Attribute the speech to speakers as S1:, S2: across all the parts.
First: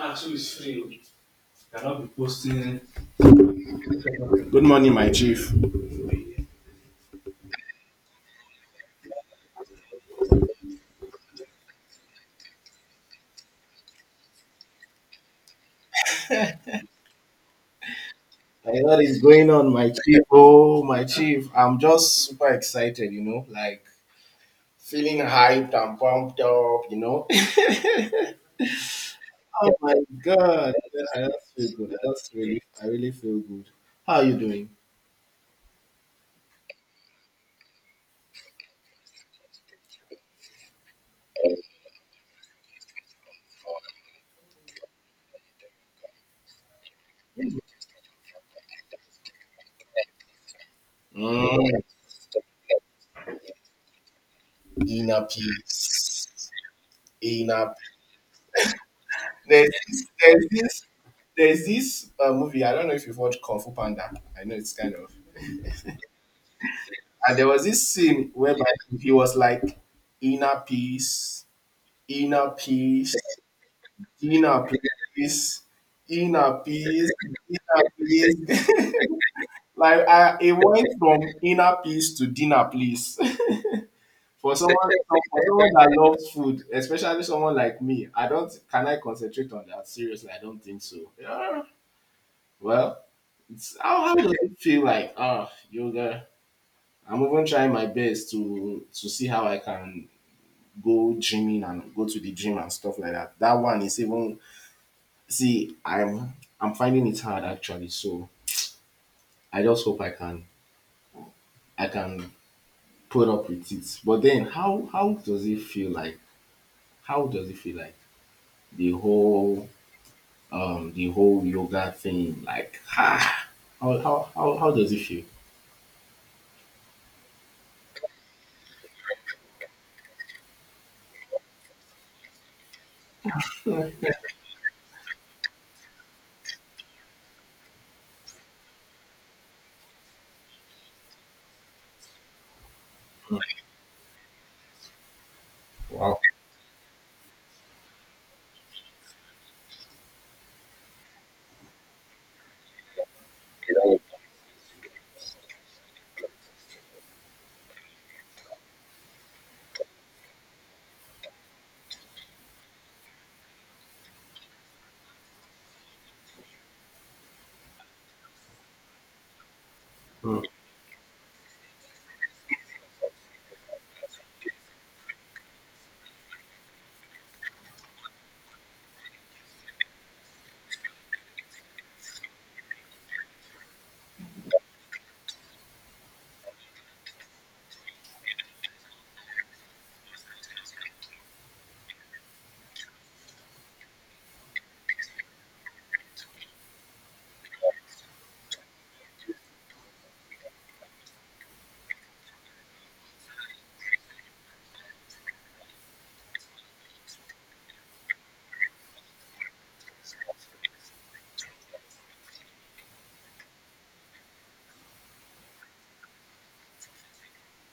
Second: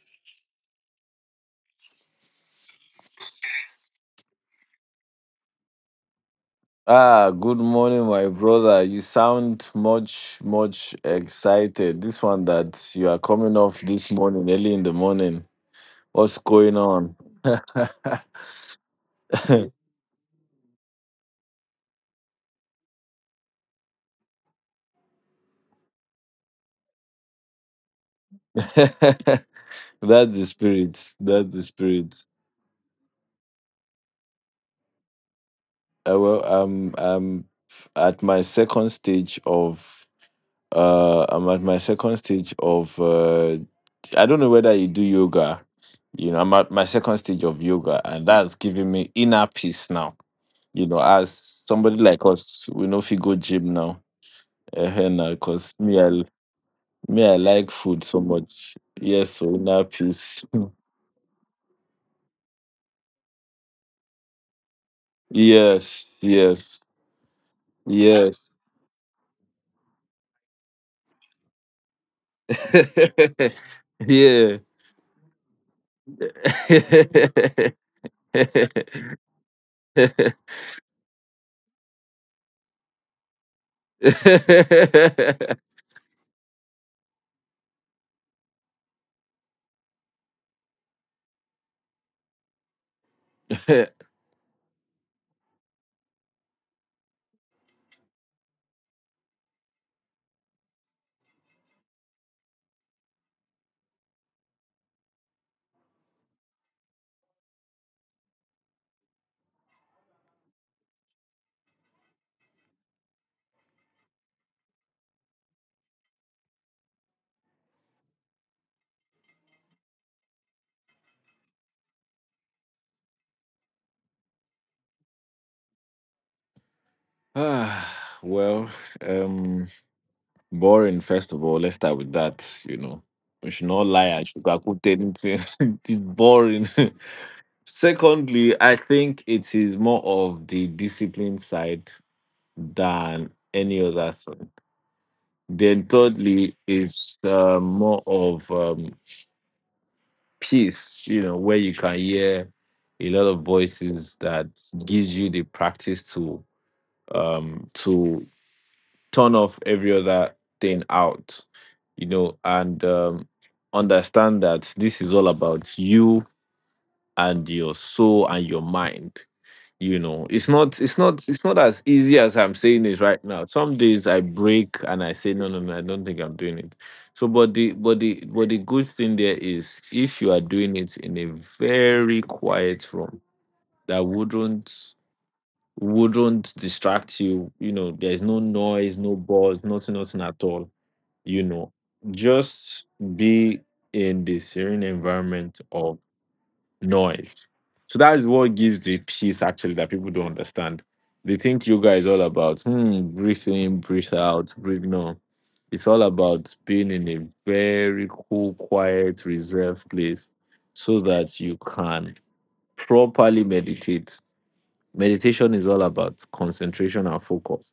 S1: Actually, it's free. Cannot be posting. Good morning, my chief.
S2: Ah, good morning, my brother. You sound much, much excited. This one that you are coming off this morning, early in the morning. What's going on? That's
S1: Like, what is going on, my chief? Oh, my chief, I'm just super excited, like feeling hyped and pumped up, you know. Oh my
S2: the
S1: god,
S2: spirit.
S1: I
S2: That's
S1: just
S2: the
S1: feel good. I
S2: spirit.
S1: just really feel good. How are you doing?
S2: Well, I'm at my second stage of uh I'm at my second stage of uh I don't know whether you do yoga. You know, I'm at my second stage of yoga, and that's giving me inner peace now. You know, as
S1: Mm,
S2: somebody like us, we know if you go gym now,
S1: inner
S2: because
S1: peace,
S2: I like
S1: inner.
S2: food so much. Yes, so
S1: There's
S2: inner
S1: this,
S2: peace.
S1: there's this, there's this movie. I don't know if you've watched Kung Fu Panda. I know it's kind of.
S2: Yes, yes,
S1: And there was this scene
S2: yes.
S1: whereby he was like, inner peace, inner peace,
S2: Yeah.
S1: inner peace, inner peace, inner peace. It went from inner peace to dinner, please. for someone for someone that loves food, especially someone like me, I don't can I concentrate on that? Seriously, I don't think so. Yeah. Well, it's how does it feel like? Ah, yoga. I'm even trying my best to see how I can go gymming and go to the gym and stuff like that. That one is even see, I'm finding it hard actually. So I just hope I can put up with it. But then how does it feel like? How does it feel like the whole the whole yoga thing? Like, ah, how does it feel?
S2: Ah, well, um. Boring, first of all. Let's start with that. You know, we should not lie
S1: Hmm.
S2: and sugarcoat anything. It's boring. Secondly, I think it is more of the discipline side than any other thing. Then,
S1: Wow.
S2: thirdly, it's more of peace, you know, where you can hear a lot of voices that gives you the practice to um to turn off every other thing out, you know, and understand that this is all about you and your soul and your mind. You know,
S1: Hmm.
S2: it's not as easy as I'm saying it right now. Some days I break and I say, no, no, no, I don't think I'm doing it. So, but the good thing there is, if you are doing it in a very quiet room, that wouldn't distract you. You know, there's no noise, no buzz, nothing, nothing at all. You know, just be in the serene environment of noise. So that is what gives the peace actually that people don't understand. They think yoga is all about hmm, breathe in, breathe out, breathe no. It's all about being in a very cool, quiet, reserved place so that you can properly meditate. Meditation is all about concentration and focus.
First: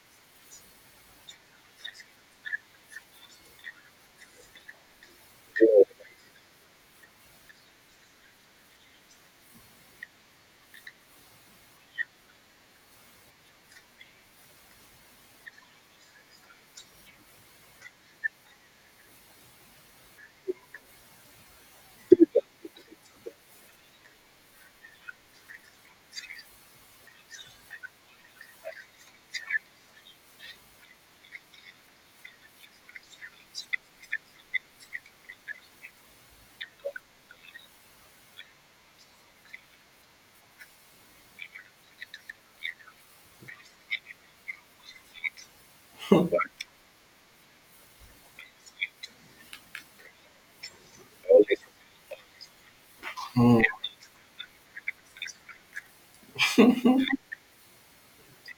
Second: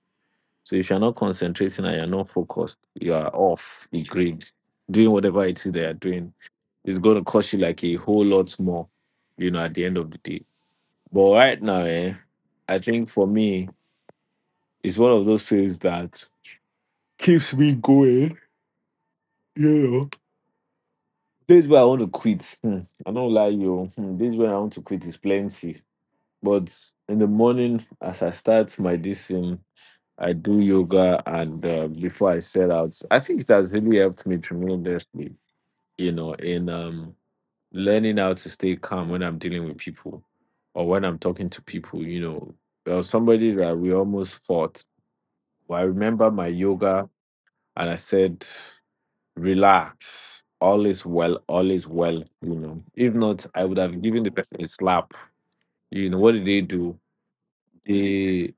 S2: So if you're not concentrating and you're not focused, you are off the grid, doing whatever it is they are doing. It's going to cost you like a whole lot more, you know, at the end of the day. But right now, eh, I think for me, it's one of those things that keeps me going, you know. This where I want to quit. Hmm, I don't lie you. Hmm, this where I want to quit is plenty. But in the morning, as I start my this thing, I do yoga, and before I set out, I think it has really helped me tremendously. You know, in learning how to stay calm when I'm dealing with people, or when I'm talking to people. You know, there was somebody that we almost fought. But I remember my yoga, and I said, "Relax, all is well, all is well." You know, if not,
S1: Hmm.
S2: I would have given the person a slap. You know, what did they do? They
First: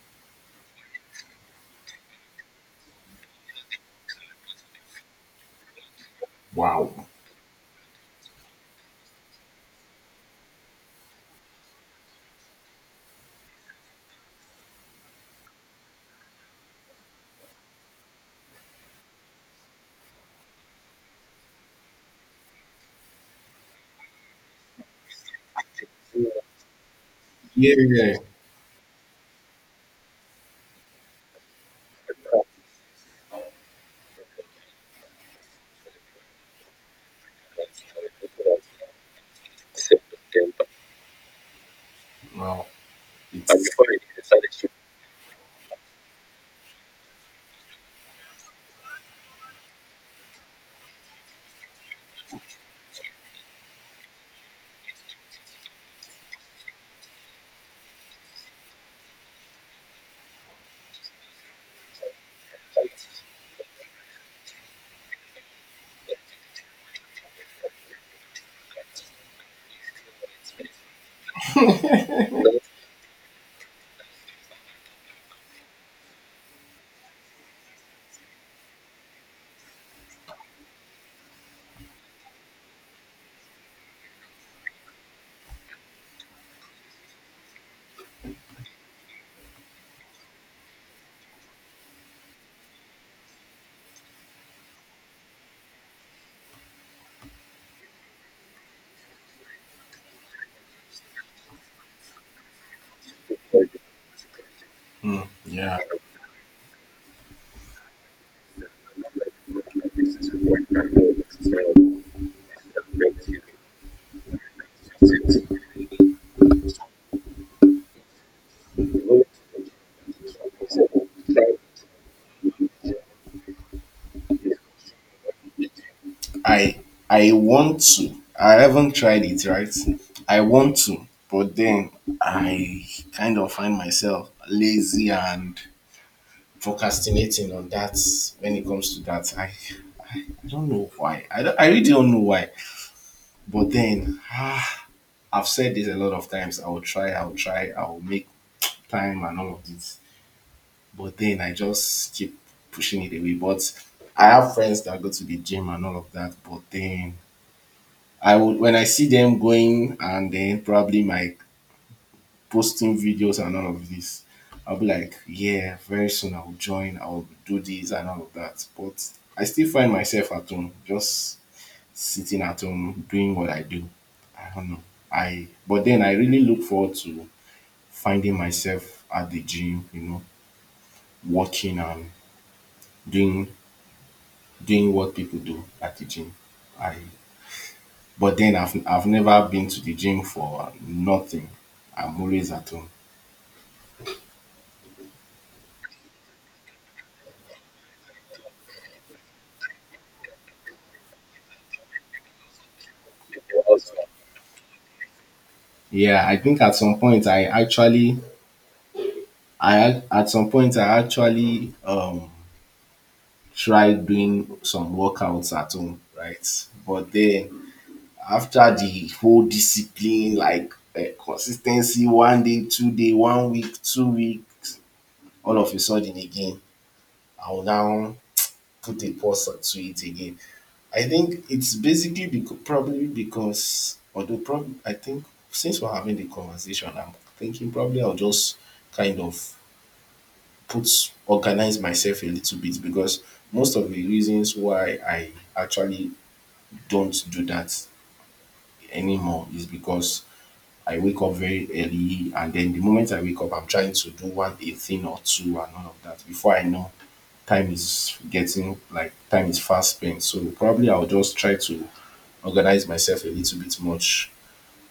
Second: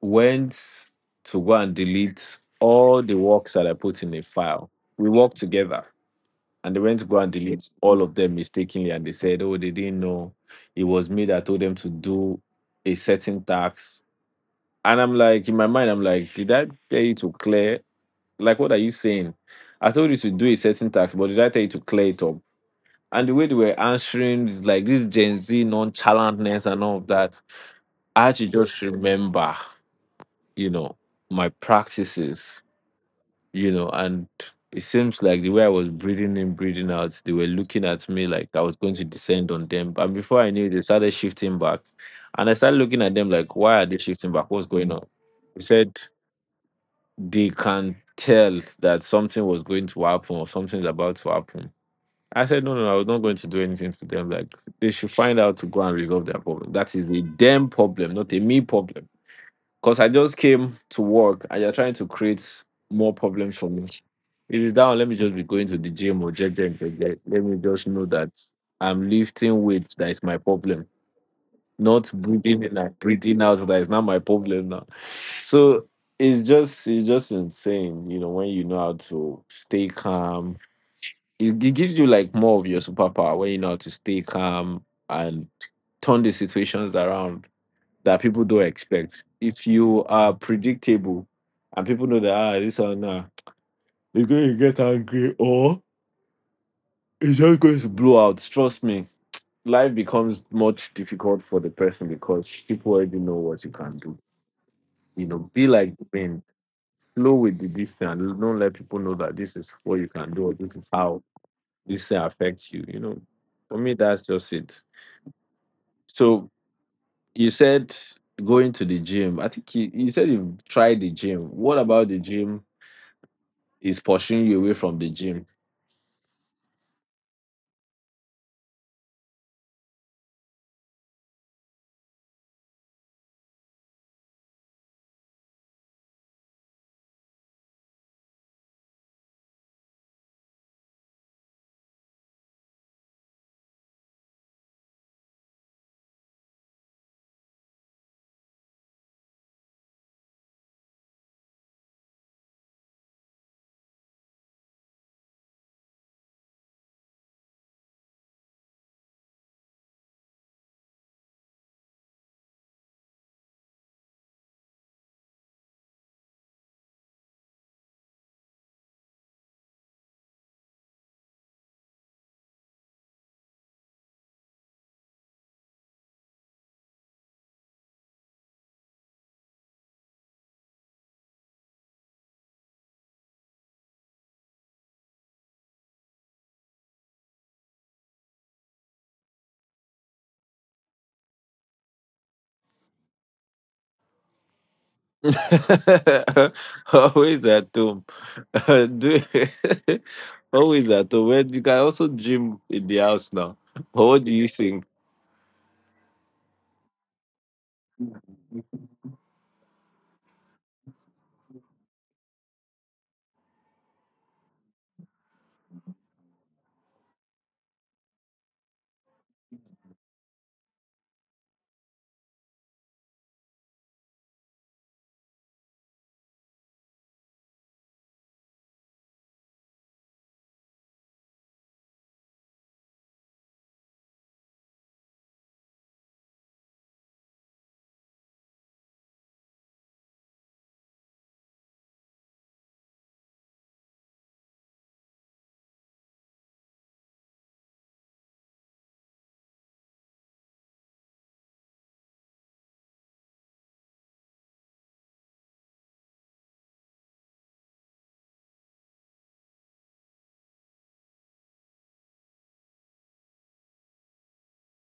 S2: went to go and delete all the works that I put in a file. We worked together and they
S1: Wow.
S2: went to go and delete all of them mistakenly. And they said, oh, they didn't know it was me that told them to do a certain tax. And I'm like, in my mind, I'm like, did I tell you to clear? Like, what are you saying? I told you to do a certain tax, but did I tell you to clear it up? And the way they were answering is like this Gen Z nonchalantness and all of that.
S1: Yeah, yeah.
S2: I had to just remember, you know, my practices, you know, and it seems like the way I was breathing in, breathing out, they were looking at me like I was going to descend on them. And before I knew it, they started shifting back. And I
S1: Wow.
S2: started looking at them like, why are they
S1: It's
S2: shifting back? What's going on? They said they can tell that something was going to happen or something's about to happen. I said, no, no, no, I was not going to do anything to them. Like, they should find out to go and resolve their problem. That is a them problem, not a me problem. Because I just came to work and you're trying to create more problems for me. If it's down, let me just be going to the gym or jet and forget. Let me just know that I'm lifting weights that is my problem. Not breathing in and breathing out that is not my problem now. So it's just insane, you know, when you know how to stay calm. It gives you like more of your superpower when you know how to stay calm and turn the situations around that people don't expect. If you are predictable and people know that ah, this one now is going to get angry or it's just going to blow out, trust me, life becomes much difficult for the person because people already know what you
S1: Like,
S2: can do.
S1: Mm,
S2: You know, be
S1: yeah,
S2: like being flow with the this and don't let people know that this is what you
S1: this is
S2: can do or
S1: what
S2: this
S1: I
S2: is
S1: know
S2: how
S1: necessarily.
S2: this thing affects you. You know, for me that's just it. So you said going to the gym. I think you said you've tried the gym. What about the gym is pushing you away from the gym?
S1: I I want to. I haven't tried it, right? I want to, but then I kind of find myself lazy and procrastinating on that when it comes to that. I don't know why. I really don't know why. But then I've said this a lot of times. I'll try, I'll make time and all of this. But then I just keep pushing it away. But I have friends that go to the gym and all of that. But then I would when I see them going and then probably my posting videos and all of this, I'll be like, yeah, very soon I'll join, I'll do this and all of that. But I still find myself at home, just sitting at home doing what I do. I don't know. I but then I really look forward to finding myself at the gym, you know, working and doing doing what people do at the gym. I but then I've never been to the gym for nothing. I'm always at home.
S2: Always at home. Do- always at home. Well, you can also gym in the house now. But what do you think?
S1: Yeah, I think at some point I actually I ac- at some point I actually tried doing some workouts at home, right? But then after the whole discipline, like, consistency, one day, 2 day, one week, 2 weeks, all of a sudden again, I will now put a pause to it again. I think it's basically because, probably because, although probably, I think since we're having the conversation, I'm thinking probably I'll just kind of put, organize myself a little bit because most of the reasons why I actually don't do that anymore is because I wake up very early and then the moment I wake up, I'm trying to do one a thing or two and all of that. Before I know, time is getting, like, time is fast spent. So probably I'll just try to organize myself a little bit much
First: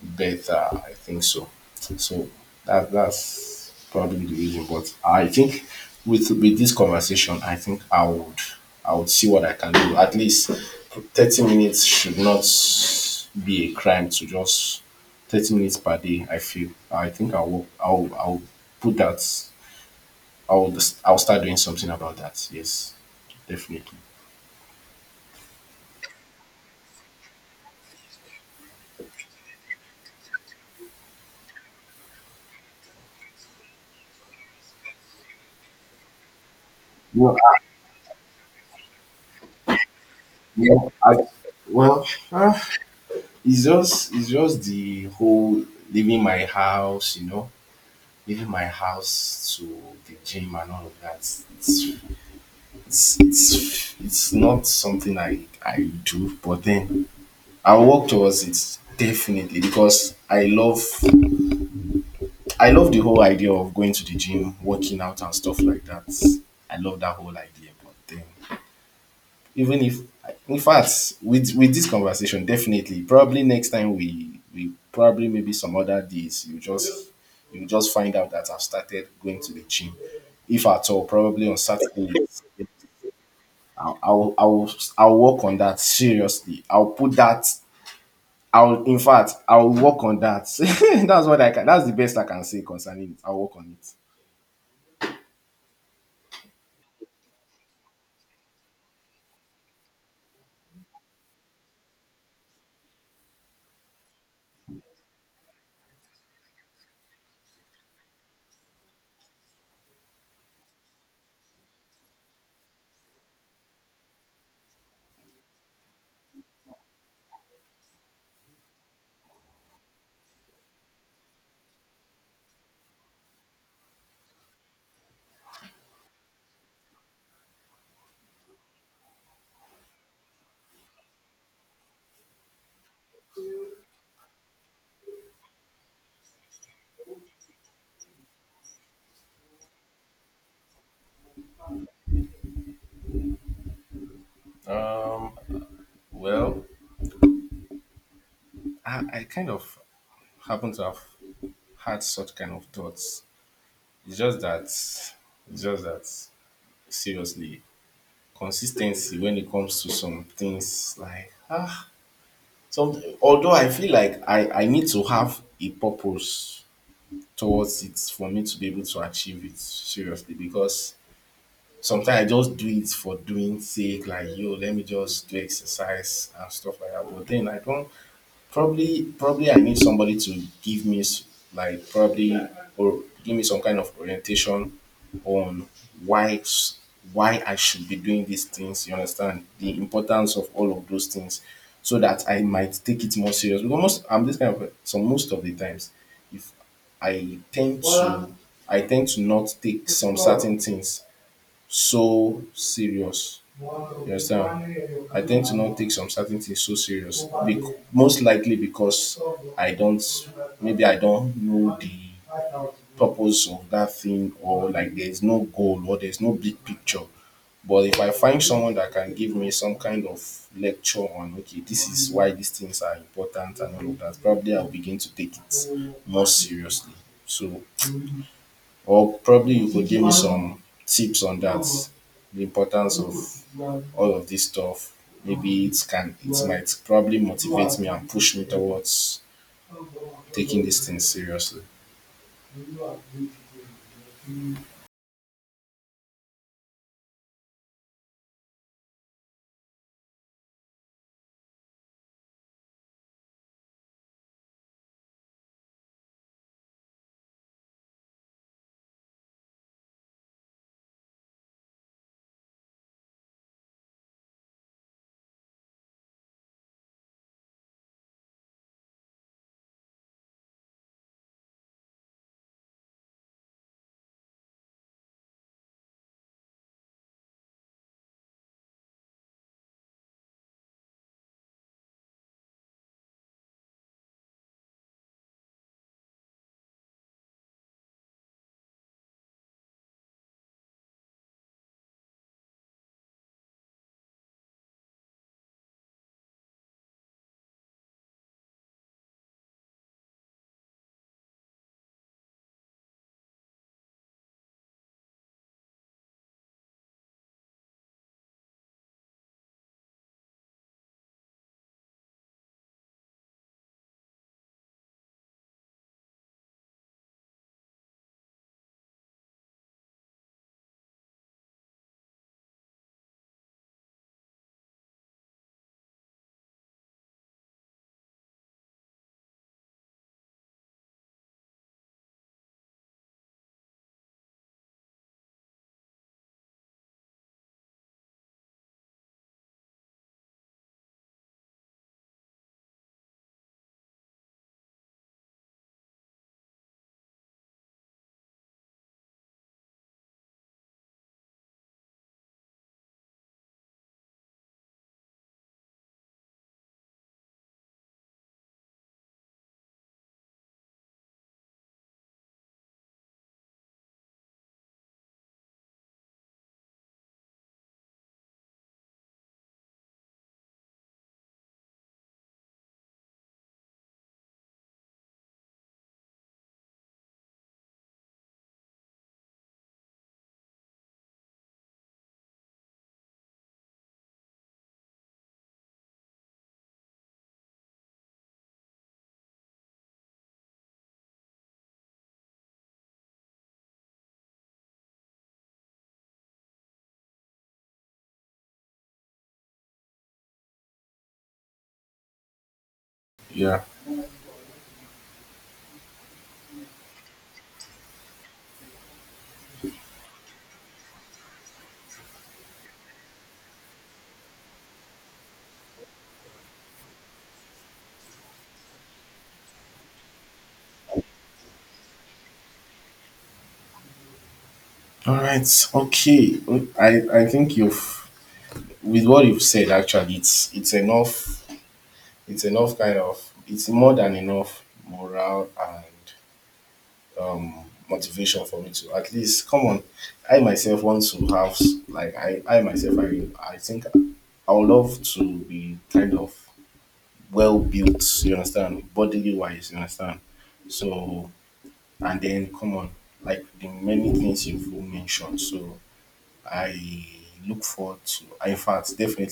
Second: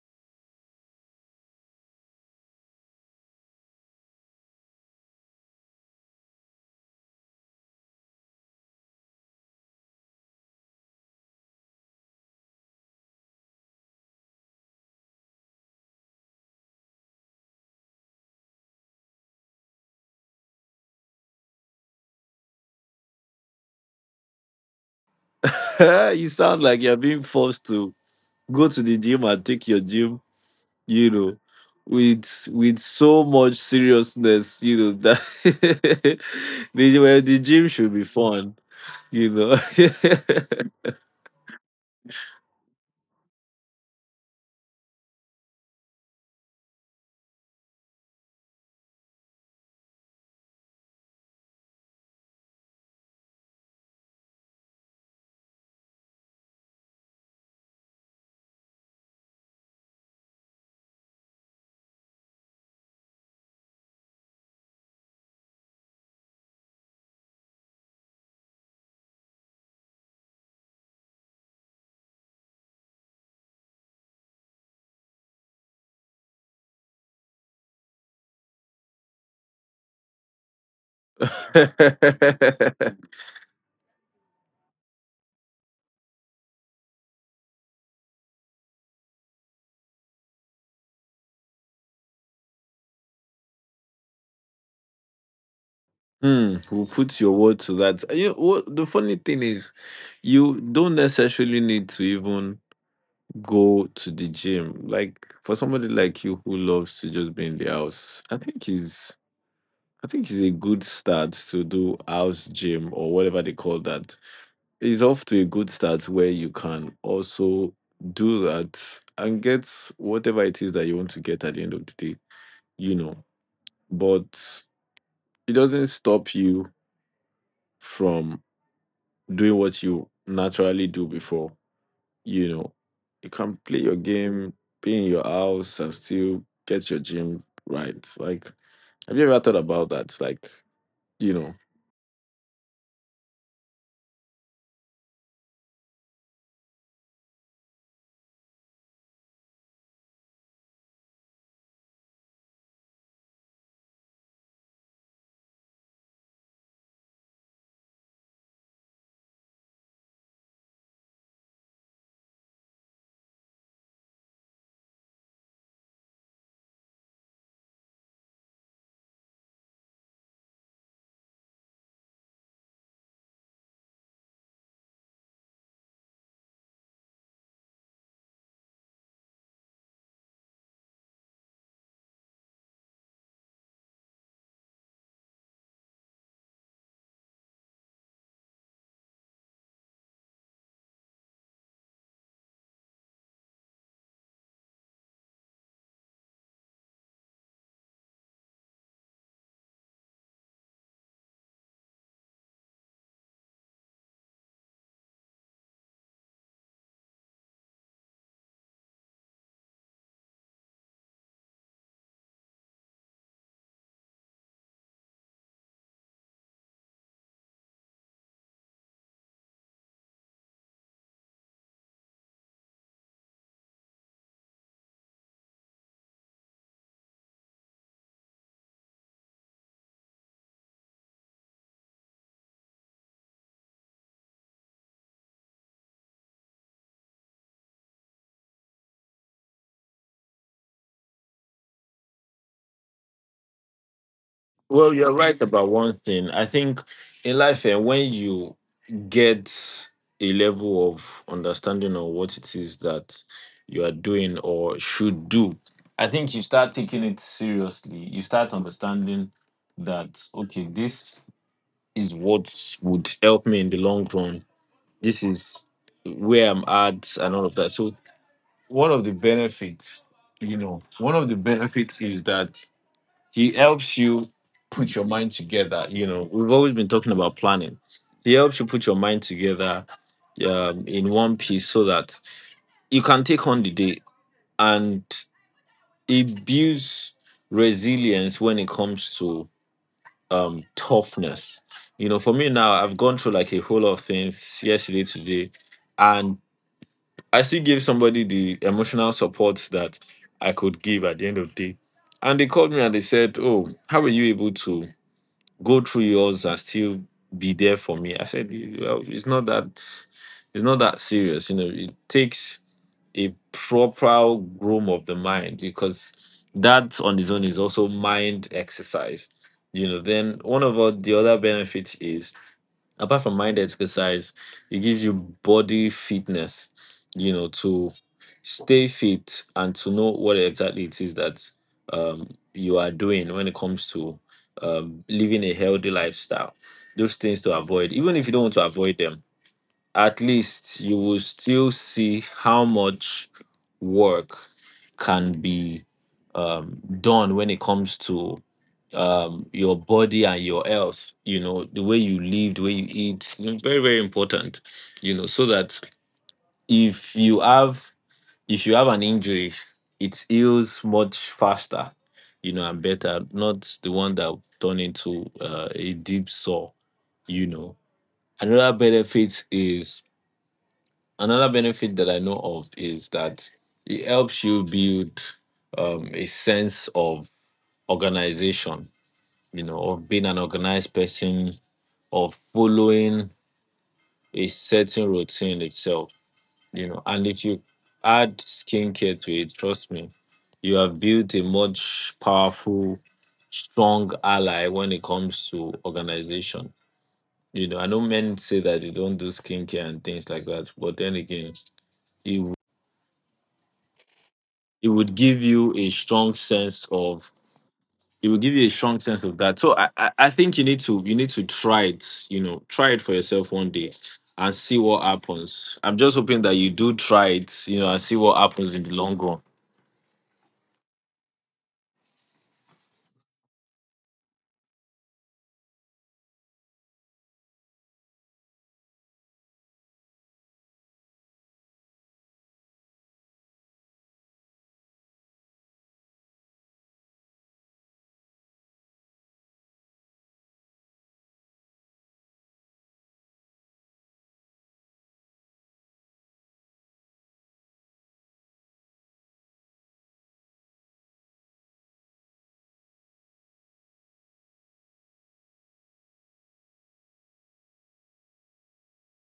S1: better. I think so. So that's probably the reason. But I think with this conversation, I think I would see what I can do. At least 30 minutes should not be a crime to just 30 minutes per day. I feel. I think I will. I'll put that. I'll I'll start doing something about that. Yes, definitely.
S2: You sound like you're being forced to go to the gym and take your gym, you know, with so much seriousness, you know, that the, well,
S1: No,
S2: the gym should be fun, you know.
S1: yeah, I, well, it's just the whole leaving my house, you know, leaving my house to the gym and all of that. It's not something I do, but then I'll work towards it definitely because I love the whole idea of going to the gym, working out and stuff like that. I love that whole idea, but then even if, in fact, with this conversation, definitely probably next time we probably maybe some other days, you just find out that I've started going to the gym. If at all, probably on Saturdays. i'll i'll i'll, I'll work on that seriously. I'll put that. I'll, in fact, I'll work on that. That's what I can, that's the best I can say concerning it. I'll work on it.
S2: Hmm, we'll put your word to that. And you what the funny thing is, you don't necessarily need to even go to the gym. Like for somebody like you who loves to just be in the house, I think is I think it's a good start to do house gym or whatever they call that. It's off to a good start where you can also do that and get whatever it is that you want to get at the end of the day, you know. But it doesn't stop you from doing what you naturally do before. You know, you can play your game, be in your house, and still get your gym right. Like, have you ever thought about that? Like, you know,
S1: um well I kind of happen to have had such kind of thoughts. It's just that, seriously, consistency when it comes to some things, like, some, although I feel like I need to have a purpose towards it for me to be able to achieve it seriously, because sometimes I just do it for doing sake, like, yo, let me just do exercise and stuff like that, but then I don't. Probably I need somebody to give me like probably, or give me some kind of orientation on why s- why I should be doing these things. You understand the importance of all of those things, so that I might take it more serious. Because most I'm this kind of a- so most of the times, if I tend to I tend to not take some certain things so serious. You understand? I tend to not take some certain things so serious. Most likely because I don't, maybe I don't know the purpose of that thing, or like there's no goal or there's no big picture. But if I find someone that can give me some kind of lecture on, okay, this is why these things are important and all of that, probably I'll begin to take it more seriously. So, or probably you could give me some tips on that, the importance of all of this stuff. Maybe it might probably motivate me and push me towards taking this thing seriously.
S2: well, you're right about one thing. I think in life, and when you get a level of understanding of what it is that you are doing or should do, I think you start taking it seriously. You start understanding that okay, this is what would help me in the long run. This is where I'm at and all of that. So one of the benefits, you know, one of the benefits is that he helps you put your mind together. You know, we've always been talking about planning. He helps you put your mind together in one piece so that you can take on the day and it builds resilience when it comes to toughness. You know, for me now, I've gone through like a whole lot of things yesterday, today, and I still give somebody the emotional support that I could give at the end of the day. And they called me and they said, oh, how were you able to go through yours and still be there for me? I said, well, it's not that serious. You know, it takes a proper groom of the mind because that on its own is also mind exercise. You know, then one of the other benefits is apart from mind exercise, it gives you body fitness, you know, to stay fit and to know what exactly it is that um, you are doing when it comes to living a healthy lifestyle. Those things to avoid, even if you don't want to avoid them, at least you will still see how much work can be done when it comes to your body and your health. You know, the way you live, the way you eat, you know, very very important. You know, so that if you have if you have an injury, it heals much faster. You know, and better, not the one that turn into a deep sore. You know, another benefit is another benefit that I know of is that it helps you build a sense of organization, you know, of being an organized person, of following a certain routine itself, you know. And if you add skincare to it, trust me, you have built a much powerful, strong ally when it comes to organization. You know, I know men say that they don't do skincare and things like that, but then again, it
S1: Yeah.
S2: it would give you a strong sense of it would give you a strong sense of that. So I think you need to try it, you know, try it for yourself one day and see what happens. I'm just hoping that you do try it, you know, and see what happens in the long run.
S1: All right. Okay. I think you've with what you've said, actually, it's enough, kind of, it's more than enough morale and motivation for me to at least come on. I myself want to have like I myself I think I would love to be kind of well built. You understand, bodily wise. You understand. So and then come on, like the many things you've mentioned. So I look forward to. In fact, definitely